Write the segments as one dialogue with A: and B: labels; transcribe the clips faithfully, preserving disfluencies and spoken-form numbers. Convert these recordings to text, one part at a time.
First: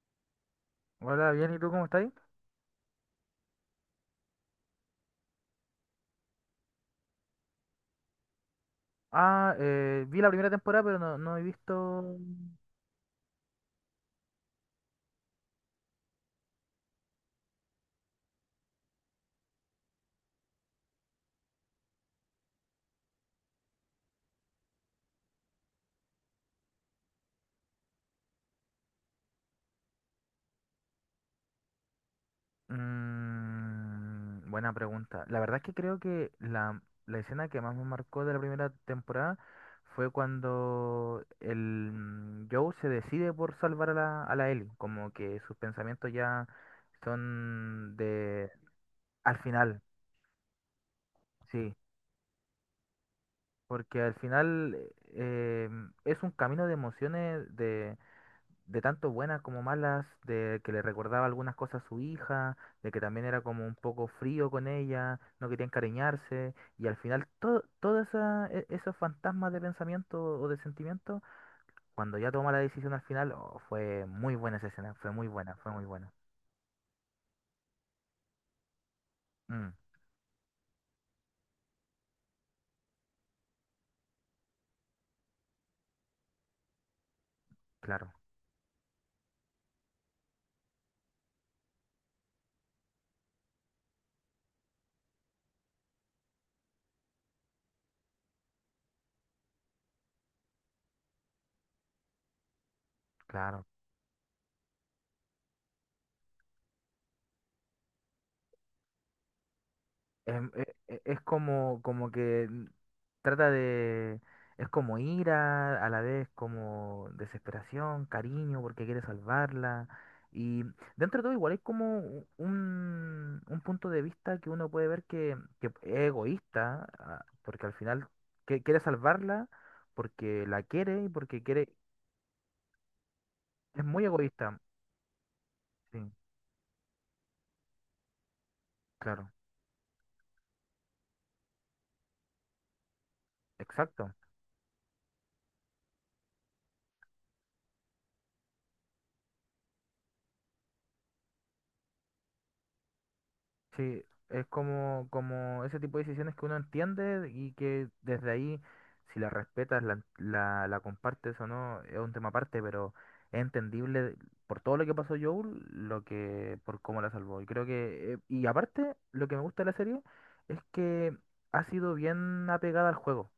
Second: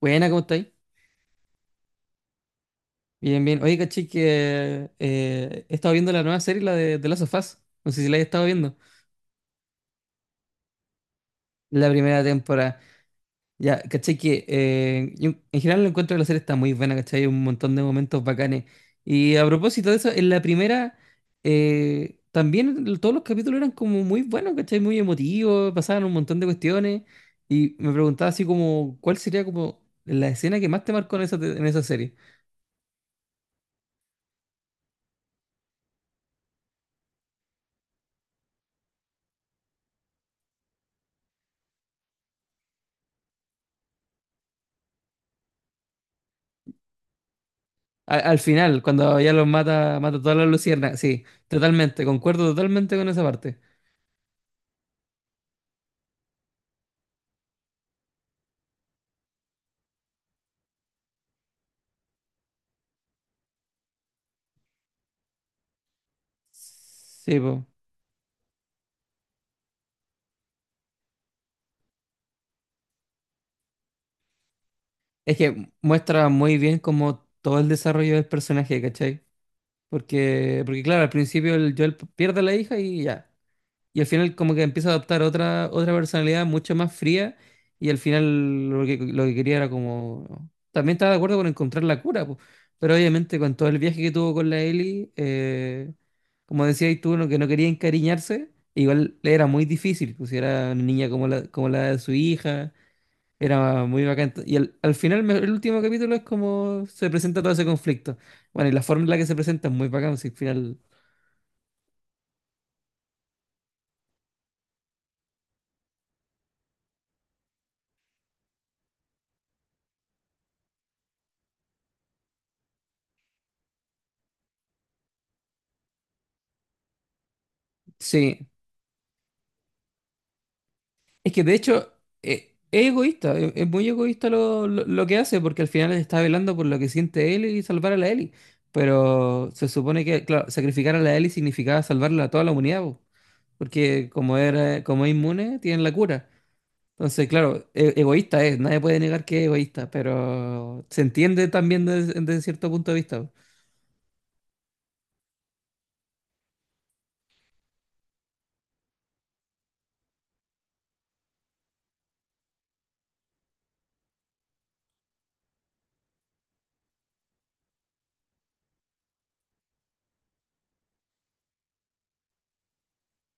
A: Buena, ¿cómo estáis?
B: Hola, bien, ¿y tú cómo estás?
A: Bien, bien. Oye, caché que eh, he estado viendo la nueva serie, la de, de Last of Us. No sé si la hayas estado viendo.
B: Ah, eh, vi la primera temporada, pero no, no he
A: La
B: visto...
A: primera temporada. Ya, caché que eh, yo en general lo encuentro que la serie está muy buena, caché. Hay un montón de momentos bacanes. Y a propósito de eso, en la primera eh, también l- todos los capítulos eran como muy buenos, caché, muy emotivos, pasaban un montón de cuestiones. Y me preguntaba así como, ¿cuál sería como la escena que más te marcó en esa, te- en esa serie?
B: Mm, buena pregunta. La verdad es que creo que la, la escena que más me marcó de la primera temporada fue cuando el mm, Joe se decide por salvar a la, a la Ellie, como que sus pensamientos ya son
A: Al, al
B: de...
A: final, cuando ya
B: Al
A: los
B: final,
A: mata, mata todas las luciernas. Sí,
B: sí,
A: totalmente, concuerdo totalmente con esa parte.
B: porque al final eh, es un camino de emociones de... De tanto buenas como malas, de que le recordaba algunas cosas a su hija, de que también era como un poco frío con ella, no quería encariñarse, y al final
A: Sí, po.
B: todo, todo esa- e- esos fantasmas de pensamiento o de sentimiento, cuando ya toma la decisión al final, oh, fue muy buena esa escena, fue muy
A: Es
B: buena,
A: que
B: fue muy buena.
A: muestra muy bien como todo el desarrollo del personaje, ¿cachai?
B: Mm,
A: Porque, porque claro, al principio el Joel pierde a la hija y ya. Y al final como que empieza a adoptar otra, otra personalidad mucho más fría y al
B: claro,
A: final lo que, lo que quería era como... También estaba de acuerdo con encontrar la cura, po, pero obviamente con todo el viaje que tuvo con la Ellie, eh, como decías tú, no, que no quería encariñarse, igual le era muy difícil, pues si era una niña como la, como la de su hija,
B: claro.
A: era muy bacán. Y al, al final me- el último capítulo es como se presenta todo ese conflicto. Bueno, y la forma en la que se presenta es muy bacán, si al
B: em, e-
A: final...
B: e- Es, como, como que n- trata de... Es como ira, a la vez como desesperación, cariño, porque quiere salvarla. Y dentro de todo igual es como u- un, un punto de vista que uno puede ver que, que es egoísta, ah, porque al final
A: Sí,
B: que- quiere salvarla porque la quiere y
A: es
B: porque
A: que de
B: quiere...
A: hecho eh, es egoísta, es, es
B: Es
A: muy
B: muy
A: egoísta
B: egoísta.
A: lo, lo, lo que hace, porque al final
B: Sí,
A: está velando por lo que siente él y salvar a la Ellie.
B: claro,
A: Pero se supone que, claro, sacrificar a la Ellie significaba salvarla a toda la humanidad, po, porque
B: exacto.
A: como era, como es inmune, tienen la cura. Entonces, claro, e- egoísta es, nadie puede negar que es egoísta, pero se entiende también desde, desde cierto punto de vista. Po.
B: Sí, es como, como ese tipo de decisiones que uno entiende y que desde ahí, si la respetas, la, la, la compartes o no, es un tema aparte, pero es entendible por todo lo que pasó Joel, lo que, por cómo la salvó. Y creo que, eh, y aparte, lo que me gusta de la serie es que ha sido bien apegada al juego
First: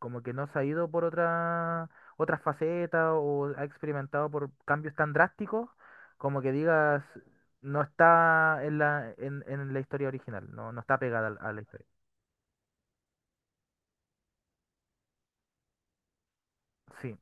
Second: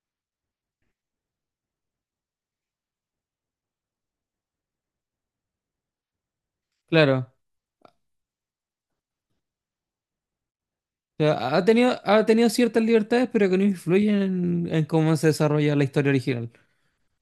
B: como que no se ha ido por otra, otra faceta o ha experimentado por cambios tan drásticos, como que digas,
A: Claro,
B: no está en la, en, en la historia original, no, no está
A: o
B: pegada al- a
A: sea,
B: la
A: ha
B: historia.
A: tenido, ha tenido ciertas libertades, pero que no influyen en en cómo se desarrolla la historia original.
B: Sí,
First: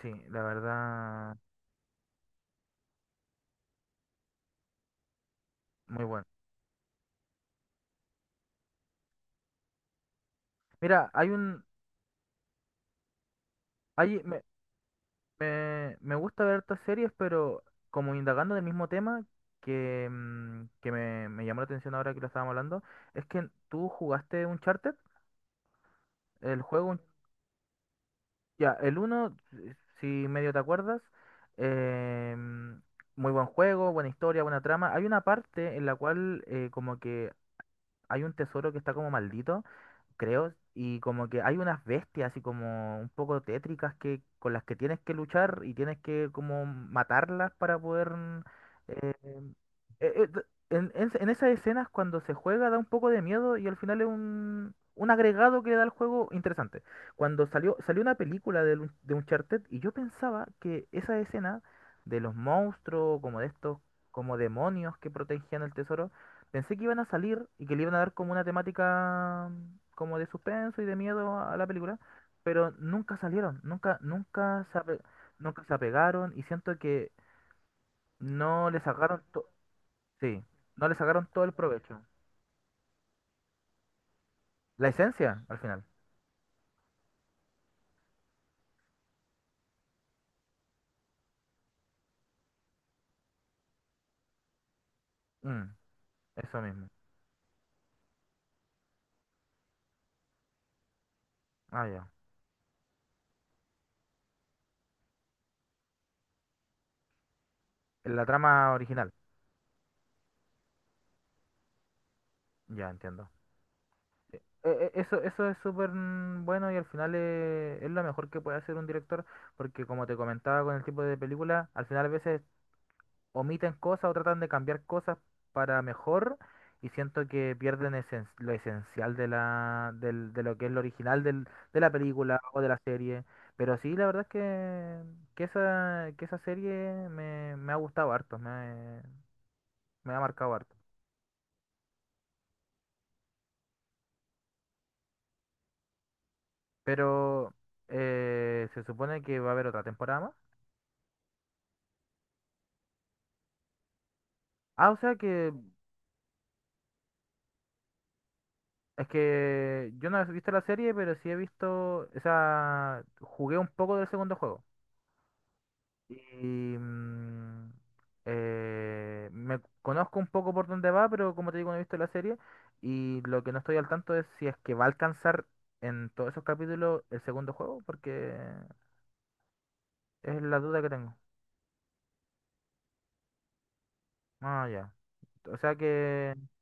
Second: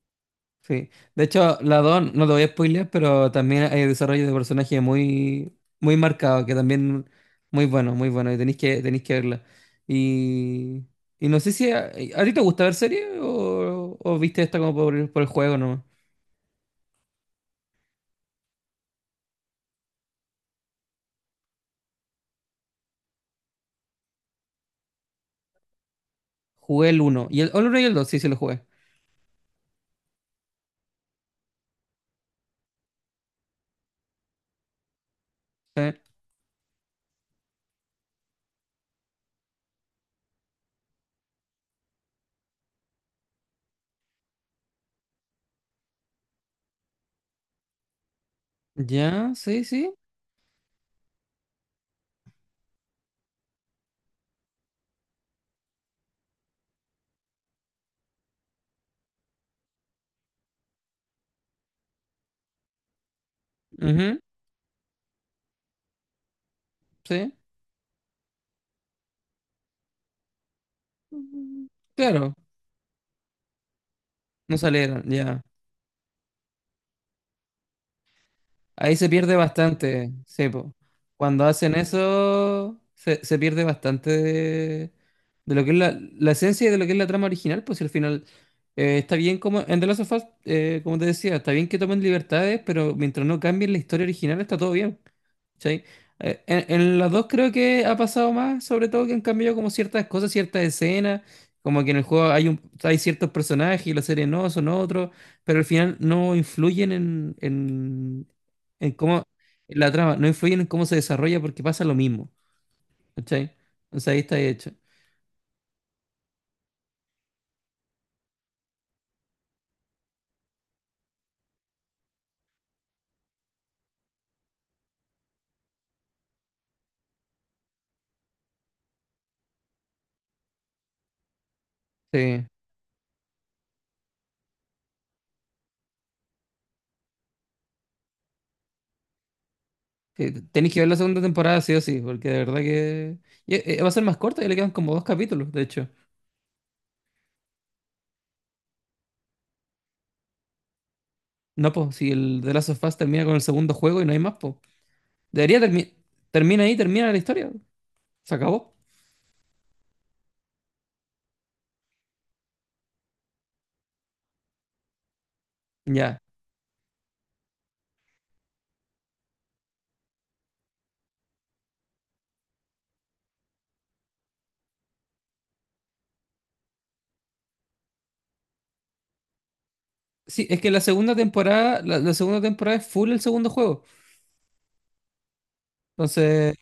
B: sí, la
A: Sí. De
B: verdad,
A: hecho, la dos, no te voy a spoilear, pero también hay desarrollo de personaje muy, muy
B: muy bueno.
A: marcado, que también muy bueno, muy bueno, y tenéis que, tenéis que verla. Y,
B: Mira,
A: y
B: hay
A: no sé
B: un,
A: si a, ¿a ti te gusta ver series o, o
B: hay, me,
A: viste esta como por, el por el juego nomás.
B: me, me gusta ver estas series, pero como indagando del mismo tema, que, mm, que me, me llamó la atención ahora que lo estábamos hablando, es que tú jugaste Uncharted, el
A: Jugué
B: juego.
A: el uno Y el, o el uno y el dos sí, sí lo jugué.
B: Ya, el uno si si medio te acuerdas, em, muy buen juego, buena historia, buena trama. Hay una parte
A: Sí.
B: en la cual eh, como que hay un tesoro que está como maldito creo, y como que hay unas bestias así como un poco tétricas que con las que tienes que luchar y tienes que como matarlas para poder mm, eh,
A: Ya, sí, sí.
B: eh, eh, d- en, en- en esas escenas cuando se juega da un poco de miedo y al final es un, un agregado que le da al juego interesante. Cuando salió, salió una película de, un de Uncharted y yo pensaba que esa escena de los monstruos, como de estos,
A: Ujú,
B: como demonios que protegían el tesoro, pensé que iban a
A: sí.
B: salir y que le iban a dar como una temática mm, como de suspenso y de miedo a la
A: Ujú.
B: película,
A: Claro,
B: pero nunca salieron, nunca,
A: no
B: nunca se ape-
A: salieron, ya.
B: nunca se apegaron y siento que no le
A: Ahí se
B: sacaron
A: pierde
B: to-
A: bastante,
B: sí,
A: sí, po.
B: no le sacaron todo
A: Cuando
B: el
A: hacen
B: provecho.
A: eso, se, se pierde bastante
B: La
A: de,
B: esencia,
A: de
B: al
A: lo que es
B: final.
A: la, la esencia y de lo que es la trama original, pues si al final eh, está bien como en The Last of Us, eh, como te decía, está bien que tomen libertades, pero mientras no cambien la historia original está todo bien.
B: Mm,
A: ¿Sí? Eh,
B: eso
A: en,
B: mismo.
A: en las dos creo que ha pasado más, sobre todo que han cambiado como ciertas cosas, ciertas escenas, como
B: Ah,
A: que en el
B: ya.
A: juego hay un, hay ciertos personajes y la serie no, son otros, pero al final no influyen en,
B: La
A: en,
B: trama
A: en
B: original.
A: cómo en la trama, no influyen en cómo se desarrolla porque pasa lo mismo,
B: Ya entiendo.
A: ¿cachai? O sea, ahí está hecho.
B: E- e- Eso, eso es súper mm, bueno y al final eh, es, lo mejor que puede hacer un director porque como te comentaba con el tipo de película, al final a veces omiten cosas o tratan de cambiar cosas para mejor y siento que pierden esen- lo esencial de la, del- de lo que es lo original del- de la película
A: Sí.
B: o de la serie. Pero sí, la verdad es que, que esa, que esa serie me, me ha gustado harto, me, me ha
A: Sí,
B: marcado
A: tenéis
B: harto.
A: que ver la segunda temporada, sí o sí, porque de verdad que y, eh, va a ser más corta y le quedan como dos capítulos, de hecho.
B: Pero eh, se supone que va a haber otra temporada más.
A: No, pues, si el The Last of Us termina con el segundo juego y no hay más, pues.
B: Ah, o sea que
A: Debería terminar. Termina ahí, termina la historia. Se acabó.
B: es que yo no he visto la serie, pero sí he visto, o sea, jugué un poco del segundo juego.
A: Ya.
B: Y mm, eh, me conozco un poco por dónde va, pero como te digo, no he visto la serie. Y lo que no estoy al tanto es si es que va a alcanzar en todos esos capítulos el segundo juego, porque es
A: Sí,
B: la
A: es que la
B: duda que
A: segunda
B: tengo.
A: temporada, la, la segunda temporada es full el segundo juego.
B: Ah, ya. O sea que,
A: Entonces,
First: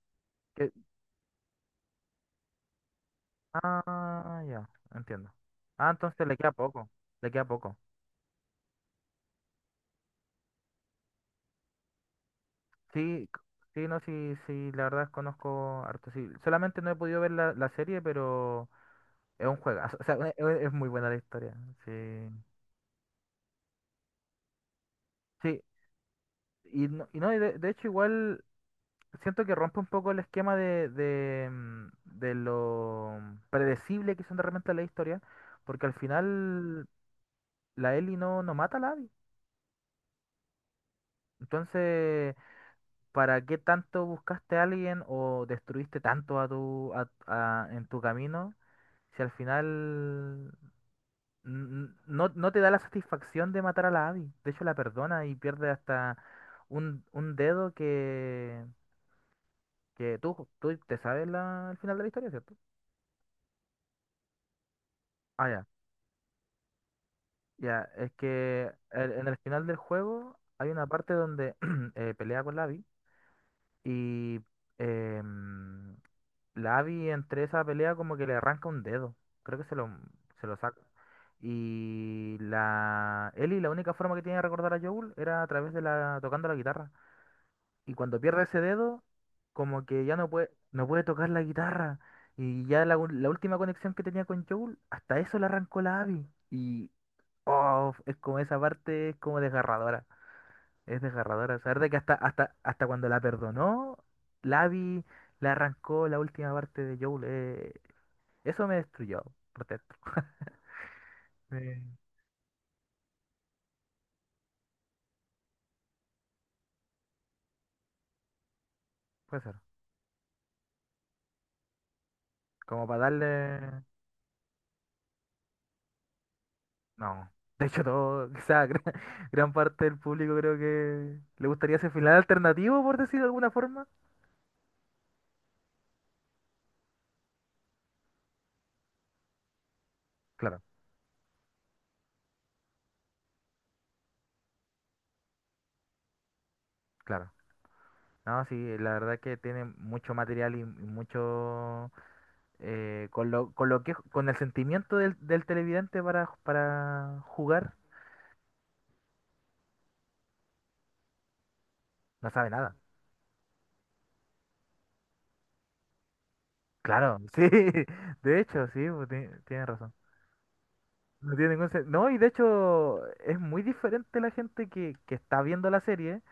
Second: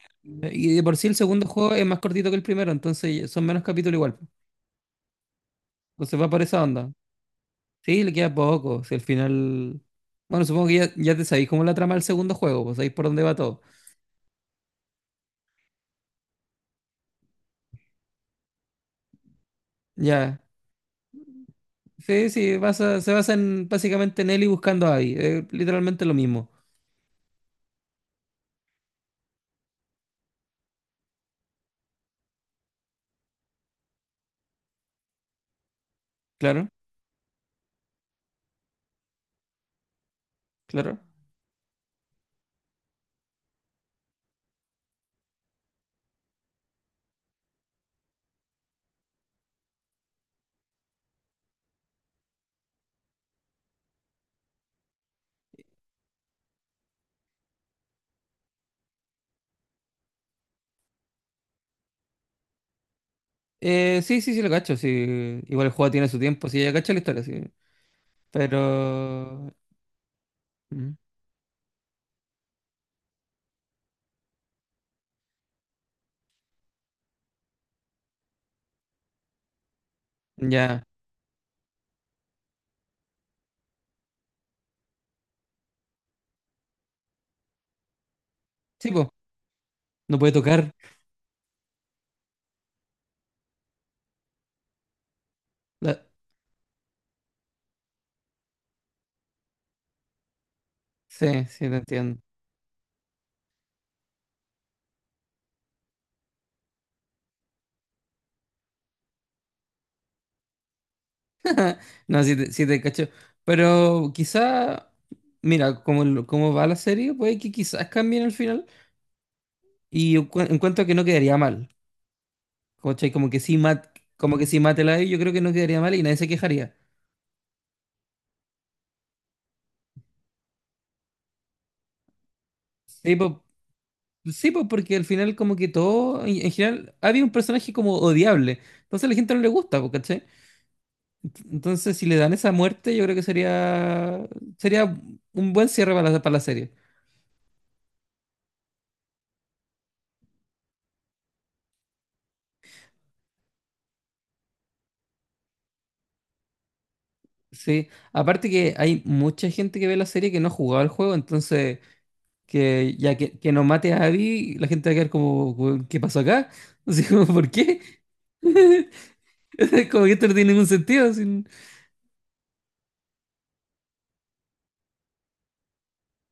B: que-
A: y de por sí el segundo juego es más cortito que el primero, entonces son menos capítulos igual.
B: Ah, ya. Entiendo. Ah,
A: Entonces
B: entonces
A: va
B: le
A: por
B: queda
A: esa
B: poco.
A: onda.
B: Le queda poco.
A: Sí, le queda poco. Si al final. Bueno, supongo que ya, ya te sabéis cómo es la trama del segundo juego, pues sabéis por dónde
B: Sí,
A: va
B: c-
A: todo.
B: sí, no, sí, sí, la verdad es conozco harto. Sí, solamente no he podido ver la, la serie, pero. Es un juegazo, o sea,
A: Ya.
B: es, es muy buena la historia. Sí.
A: Sí, sí, basa- se basa en, básicamente en Ellie buscando a Abby. Eh,
B: Sí,
A: literalmente lo mismo.
B: y no, y no, y de, de hecho igual siento que rompe un poco el esquema de, de, mm, de lo predecible que son de repente la historia, porque al
A: Claro,
B: final la Ellie no, no mata a la Abby.
A: claro.
B: Entonces, ¿para qué tanto buscaste a alguien o destruiste tanto a tu, a- a- en tu camino si al final n- no, no te da la satisfacción de matar a la Abby? De hecho, la perdona y pierde hasta un, un dedo que, que tú, tú te sabes la, el final de la historia, ¿cierto?
A: Eh, sí, sí, sí, lo cacho. Sí.
B: Ah, ya.
A: Igual el juego tiene su tiempo, sí, ya cacho la historia, sí.
B: Ya, es que el- en el
A: Pero.
B: final del juego hay una
A: Mm,
B: parte donde eh, pelea con la Abby y em, la Abby entre esa pelea como que le arranca un dedo. Creo que se lo, se lo saca.
A: ya.
B: Y la Ellie, la única forma que tiene de recordar a Joel era a través de la tocando la guitarra. Y cuando pierde ese
A: Sí,
B: dedo,
A: pues,
B: como que ya
A: no
B: no
A: puede
B: puede,
A: tocar.
B: no puede tocar la guitarra. Y ya la, u- la última conexión que tenía con Joel, hasta eso le arrancó
A: La-
B: la A V I. Y oh, es como esa parte, es como desgarradora. Es
A: sí,
B: desgarradora.
A: sí, te
B: Saber de que hasta,
A: entiendo.
B: hasta, hasta cuando la perdonó, la A V I le arrancó la última parte de Joel. eh, eso me destruyó por dentro. Eh,
A: No, sí, te, sí te cacho. Pero quizá. Mira, como, lo- como va la serie, puede que quizás cambien el final.
B: puede ser.
A: Y yo encu- encuentro que no quedaría mal.
B: Como para
A: ¿Cachai? Como que sí, mat,
B: darle.
A: como que sí mátela ahí, yo creo que no quedaría mal y nadie se quejaría.
B: No. De hecho, todo, quizá gran, gran parte del público creo que le gustaría ese final alternativo, por
A: Sí,
B: decir de alguna forma.
A: sí, pues porque al final como que todo, en en general, había un personaje como odiable. Entonces a la gente no le gusta, pues, ¿cachai?
B: Claro,
A: Ent- Entonces si le dan esa muerte, yo creo que sería sería un buen cierre para la, para la serie.
B: claro. No, sí, la verdad que tiene mucho material y, y mucho eh, con lo, con lo que con el sentimiento del, del televidente para, para jugar,
A: Sí, aparte que hay mucha gente que ve la serie que no ha jugado al juego, entonces
B: no sabe nada.
A: que ya que, que no mate a Abby, la gente va a quedar como, "Weón, ¿qué pasó acá? Así
B: Claro,
A: como,
B: sí,
A: ¿por qué?
B: de hecho, sí, pues, ti- tienes razón.
A: Como que esto no tiene ningún sentido.
B: No
A: Así.
B: tiene ningún sen- No, y de hecho es muy diferente la gente que, que está viendo la serie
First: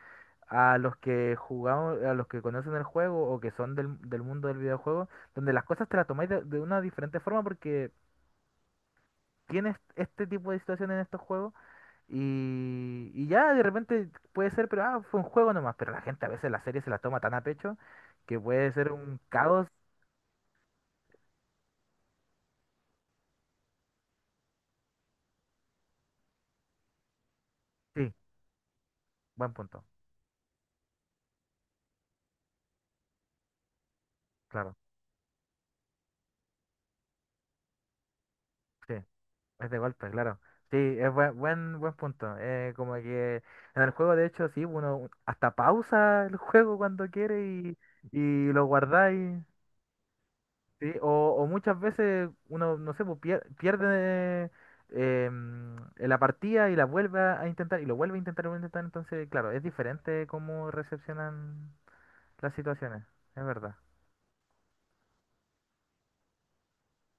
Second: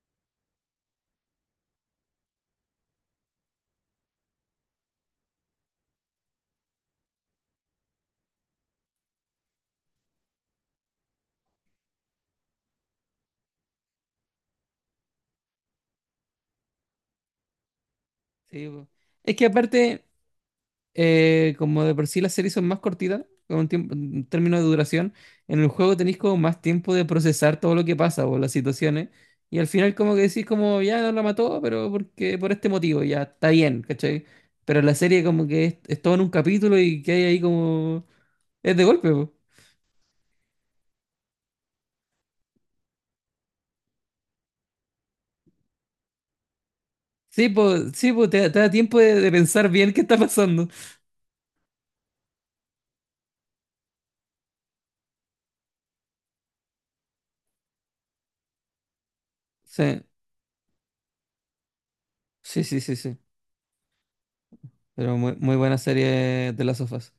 B: a los que jugamos, a los que conocen el juego o que son del, del mundo del videojuego, donde las cosas te las tomáis de, de una diferente forma porque tienes este tipo de situaciones en estos juegos y, y ya de repente puede ser, pero ah, fue un juego nomás, pero la gente a veces la serie se la toma tan a pecho que
A: Sí,
B: puede
A: po.
B: ser un
A: Es que
B: caos.
A: aparte... Eh, como de por sí las series son más cortitas, con un tiempo, en términos de duración, en el juego tenéis como más tiempo de procesar todo lo que
B: Sí,
A: pasa o las situaciones.
B: buen
A: Y al
B: punto,
A: final como que decís como, ya no la mató, pero porque por este motivo, ya está bien, ¿cachai?
B: claro.
A: Pero la serie como que es, es todo en un capítulo y que hay ahí como... Es de
B: Sí.
A: golpe, po.
B: Es de golpe, claro. Sí, es buen, buen, buen punto. Eh, como que en el juego, de hecho, sí, uno hasta pausa el juego cuando quiere
A: Sí,
B: y,
A: pues, sí, po, te,
B: y
A: te
B: lo
A: da tiempo de, de
B: guardáis.
A: pensar bien qué está pasando.
B: Sí, o, o muchas veces uno, no sé, pues, pier- pierde eh, mm, la partida y la vuelve a intentar y lo vuelve a intentar y lo vuelve a intentar. Entonces, claro, es
A: Sí,
B: diferente cómo recepcionan las
A: sí, sí, sí,
B: situaciones.
A: sí.
B: Es verdad.
A: Pero muy, muy buena serie de las sofás.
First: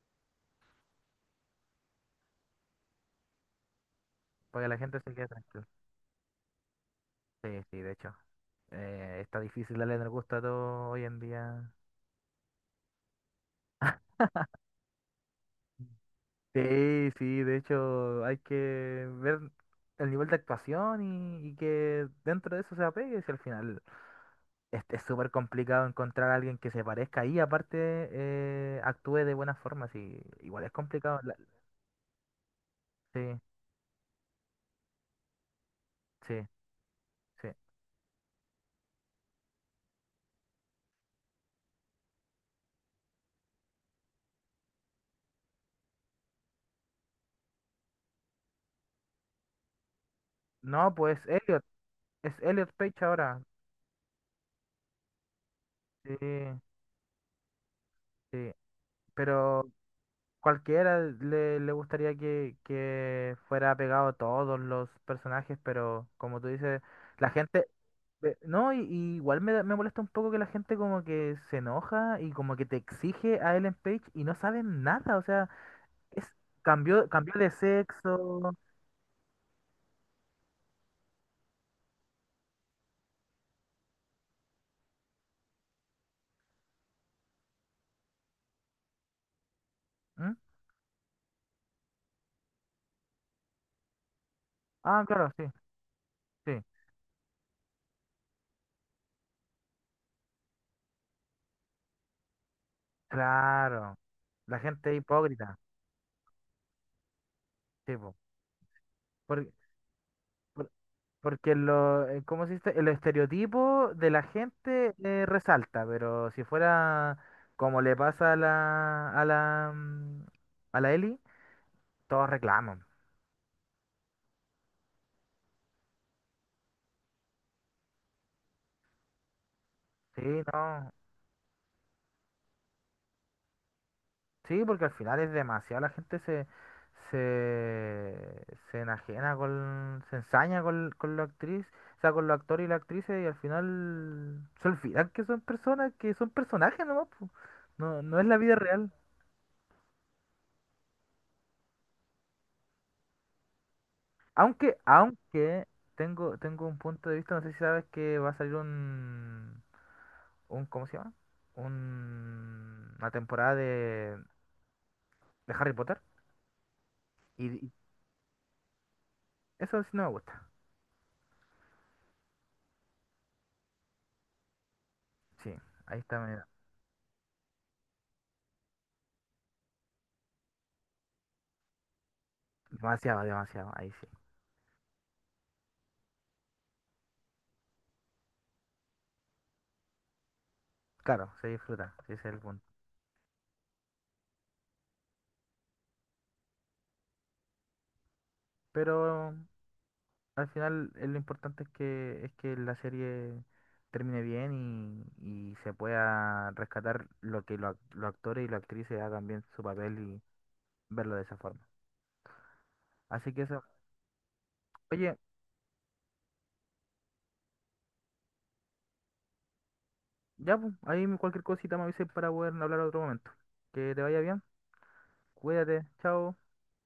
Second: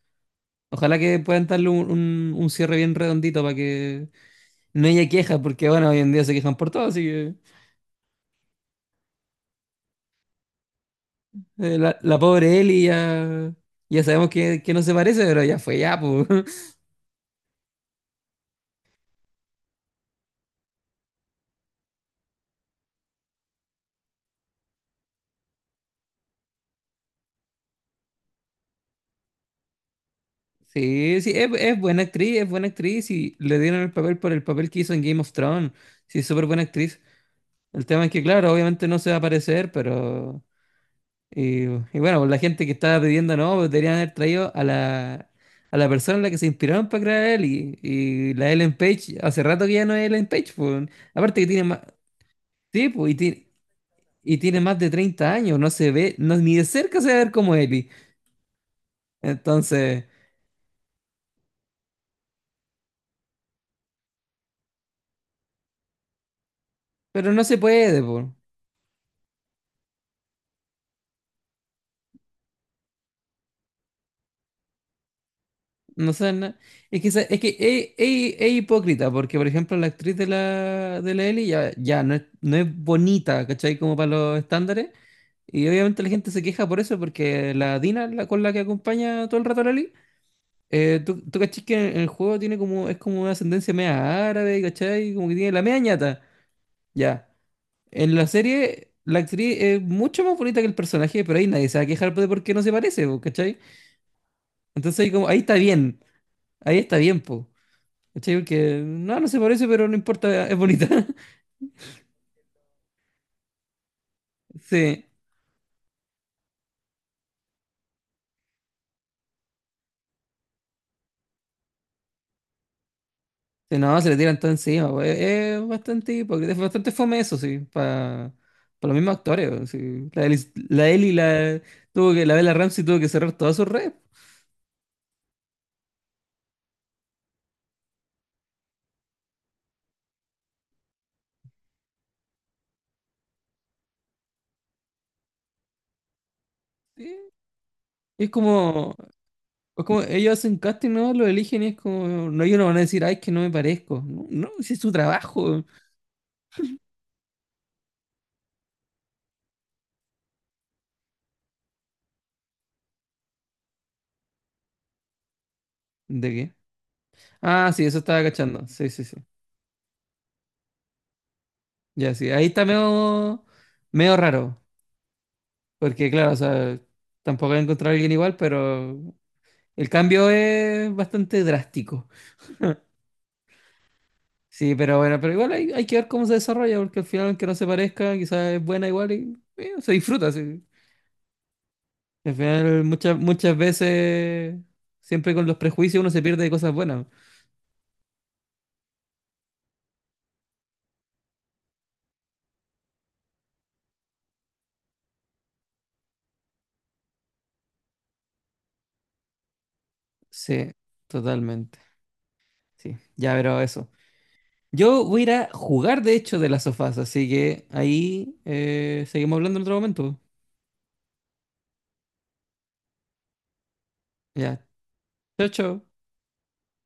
A: Ojalá que puedan darle un, un, un cierre bien redondito para que
B: Porque la
A: no
B: gente
A: ella
B: se queda
A: queja,
B: tranquila.
A: porque bueno, hoy en día se quejan por todo, así que
B: Sí, sí, de hecho. Eh, está difícil darle en el gusto a todo hoy en día.
A: eh, la, la pobre Ellie ya, ya sabemos que, que no se parece, pero ya fue ya, pues.
B: Sí, sí, de hecho hay que ver el nivel de actuación y, y que dentro de eso se apegue, si al final es es súper complicado encontrar a alguien que se parezca y aparte eh, actúe de buena forma, sí, igual es complicado.
A: Sí, sí,
B: La-
A: es, es buena actriz, es buena actriz y
B: sí,
A: le dieron el papel por el papel que hizo en Game of Thrones. Sí,
B: sí,
A: súper buena actriz.
B: sí.
A: El tema es que, claro, obviamente no se va a parecer, pero... Y, y bueno, pues la gente que estaba pidiendo, no, pues deberían haber traído a la, a la persona en la que se inspiraron para crear a Ellie. Y la Ellen Page, hace rato que ya no es Ellen Page, pues.
B: No, pues
A: Aparte que
B: Elliot,
A: tiene más...
B: es Elliot
A: Sí,
B: Page
A: pues, y
B: ahora,
A: tiene... y tiene más de treinta años, no se ve, no, ni
B: sí,
A: de cerca se va a ver como Ellie.
B: sí, pero
A: Entonces,
B: cualquiera le, le gustaría que, que fuera pegado a todos los personajes, pero como tú dices... La
A: pero no se
B: gente,
A: puede, po.
B: Ve- No, y, y igual me, da- me molesta un poco que la gente como que se enoja y como que te exige a Ellen Page y no saben nada, o sea,
A: No
B: es
A: sé, na- es que,
B: cambió,
A: esa-
B: cambió
A: es que
B: de
A: es, es- es
B: sexo.
A: hipócrita, porque por ejemplo la actriz de la, de la Ellie ya, ya no es, no es bonita, ¿cachai? Como para los estándares. Y obviamente la gente se queja por eso, porque la Dina, la con la que acompaña todo el rato a la Ellie,
B: ¿Mm?
A: eh, tú, tú cachis que en el juego tiene como, es como una ascendencia media árabe,
B: Ah,
A: ¿cachai? Como
B: claro,
A: que
B: sí,
A: tiene la media ñata.
B: sí,
A: Ya. En la serie, la actriz es mucho más bonita que el personaje, pero ahí nadie se va a quejar de por qué no se parece, po, ¿cachai?
B: claro. La gente es
A: Entonces ahí, como, ahí está
B: hipócrita,
A: bien, ahí está bien, po,
B: sí, po.
A: ¿cachai? Porque no, no se
B: Por-
A: parece, pero no importa, es
B: por-
A: bonita.
B: porque lo, eh, ¿cómo se dice? El estereotipo de la gente
A: Sí,
B: eh, resalta, pero si fuera como le pasa a la, a la, mm, a la Ellie, todos reclaman.
A: sí, no, se le tiran todo encima, po. Es, es bastante hipócrita, es bastante fome eso, sí, para los mismos actores, po, sí.
B: Sí,
A: La Eli, la
B: no.
A: Eli la, tuvo que, la Bella Ramsey tuvo que cerrar todas sus redes.
B: Sí, porque al final es demasiado, la gente se, se, se enajena con, se ensaña con, con la actriz, o sea, con los actores y las actrices y al final se olvidan que son personas, que son personajes nomás, po.
A: Sí.
B: No, no es
A: Es
B: la vida real.
A: como, es como ellos hacen casting, ¿no? Lo eligen y es como, no, ellos no van a decir, ay, es que no me parezco. No, no, si
B: Aunque,
A: es su trabajo.
B: aunque tengo, tengo un punto de vista, no sé si sabes que va a salir un, un, ¿cómo se llama? Un- una temporada de, de Harry Potter
A: ¿De qué?
B: y, y
A: Ah, sí, eso estaba cachando. Sí, sí, sí.
B: eso sí no me gusta.
A: Ya, sí. Ahí está medio, medio raro.
B: Sí, ahí
A: Porque,
B: está
A: claro, o
B: medio-
A: sea, tampoco voy a encontrar a alguien igual, pero el cambio es bastante drástico.
B: demasiado, demasiado, ahí sí.
A: Sí, pero bueno, pero igual hay, hay que ver cómo se desarrolla, porque al final, aunque no se parezca, quizás es buena igual y eh, se disfruta, sí.
B: Claro, se disfruta, sí, ese es
A: Al
B: el punto.
A: final, muchas, muchas veces, siempre con los prejuicios uno se pierde de cosas buenas.
B: Pero al final eh, lo importante es que, es que la serie termine bien y, y se pueda rescatar lo que lo- los actores y las actrices hagan bien su papel y
A: Sí,
B: verlo de esa forma.
A: totalmente. Sí,
B: Así
A: ya,
B: que
A: pero
B: eso.
A: eso. Yo
B: Oye,
A: voy a ir a jugar, de hecho, de las sofás, así que ahí eh, seguimos hablando en otro momento.
B: ya, pues, ahí cualquier cosita me avisen para poder hablar otro momento. Que te vaya bien,
A: Ya, chao,
B: cuídate,
A: chao.
B: chao.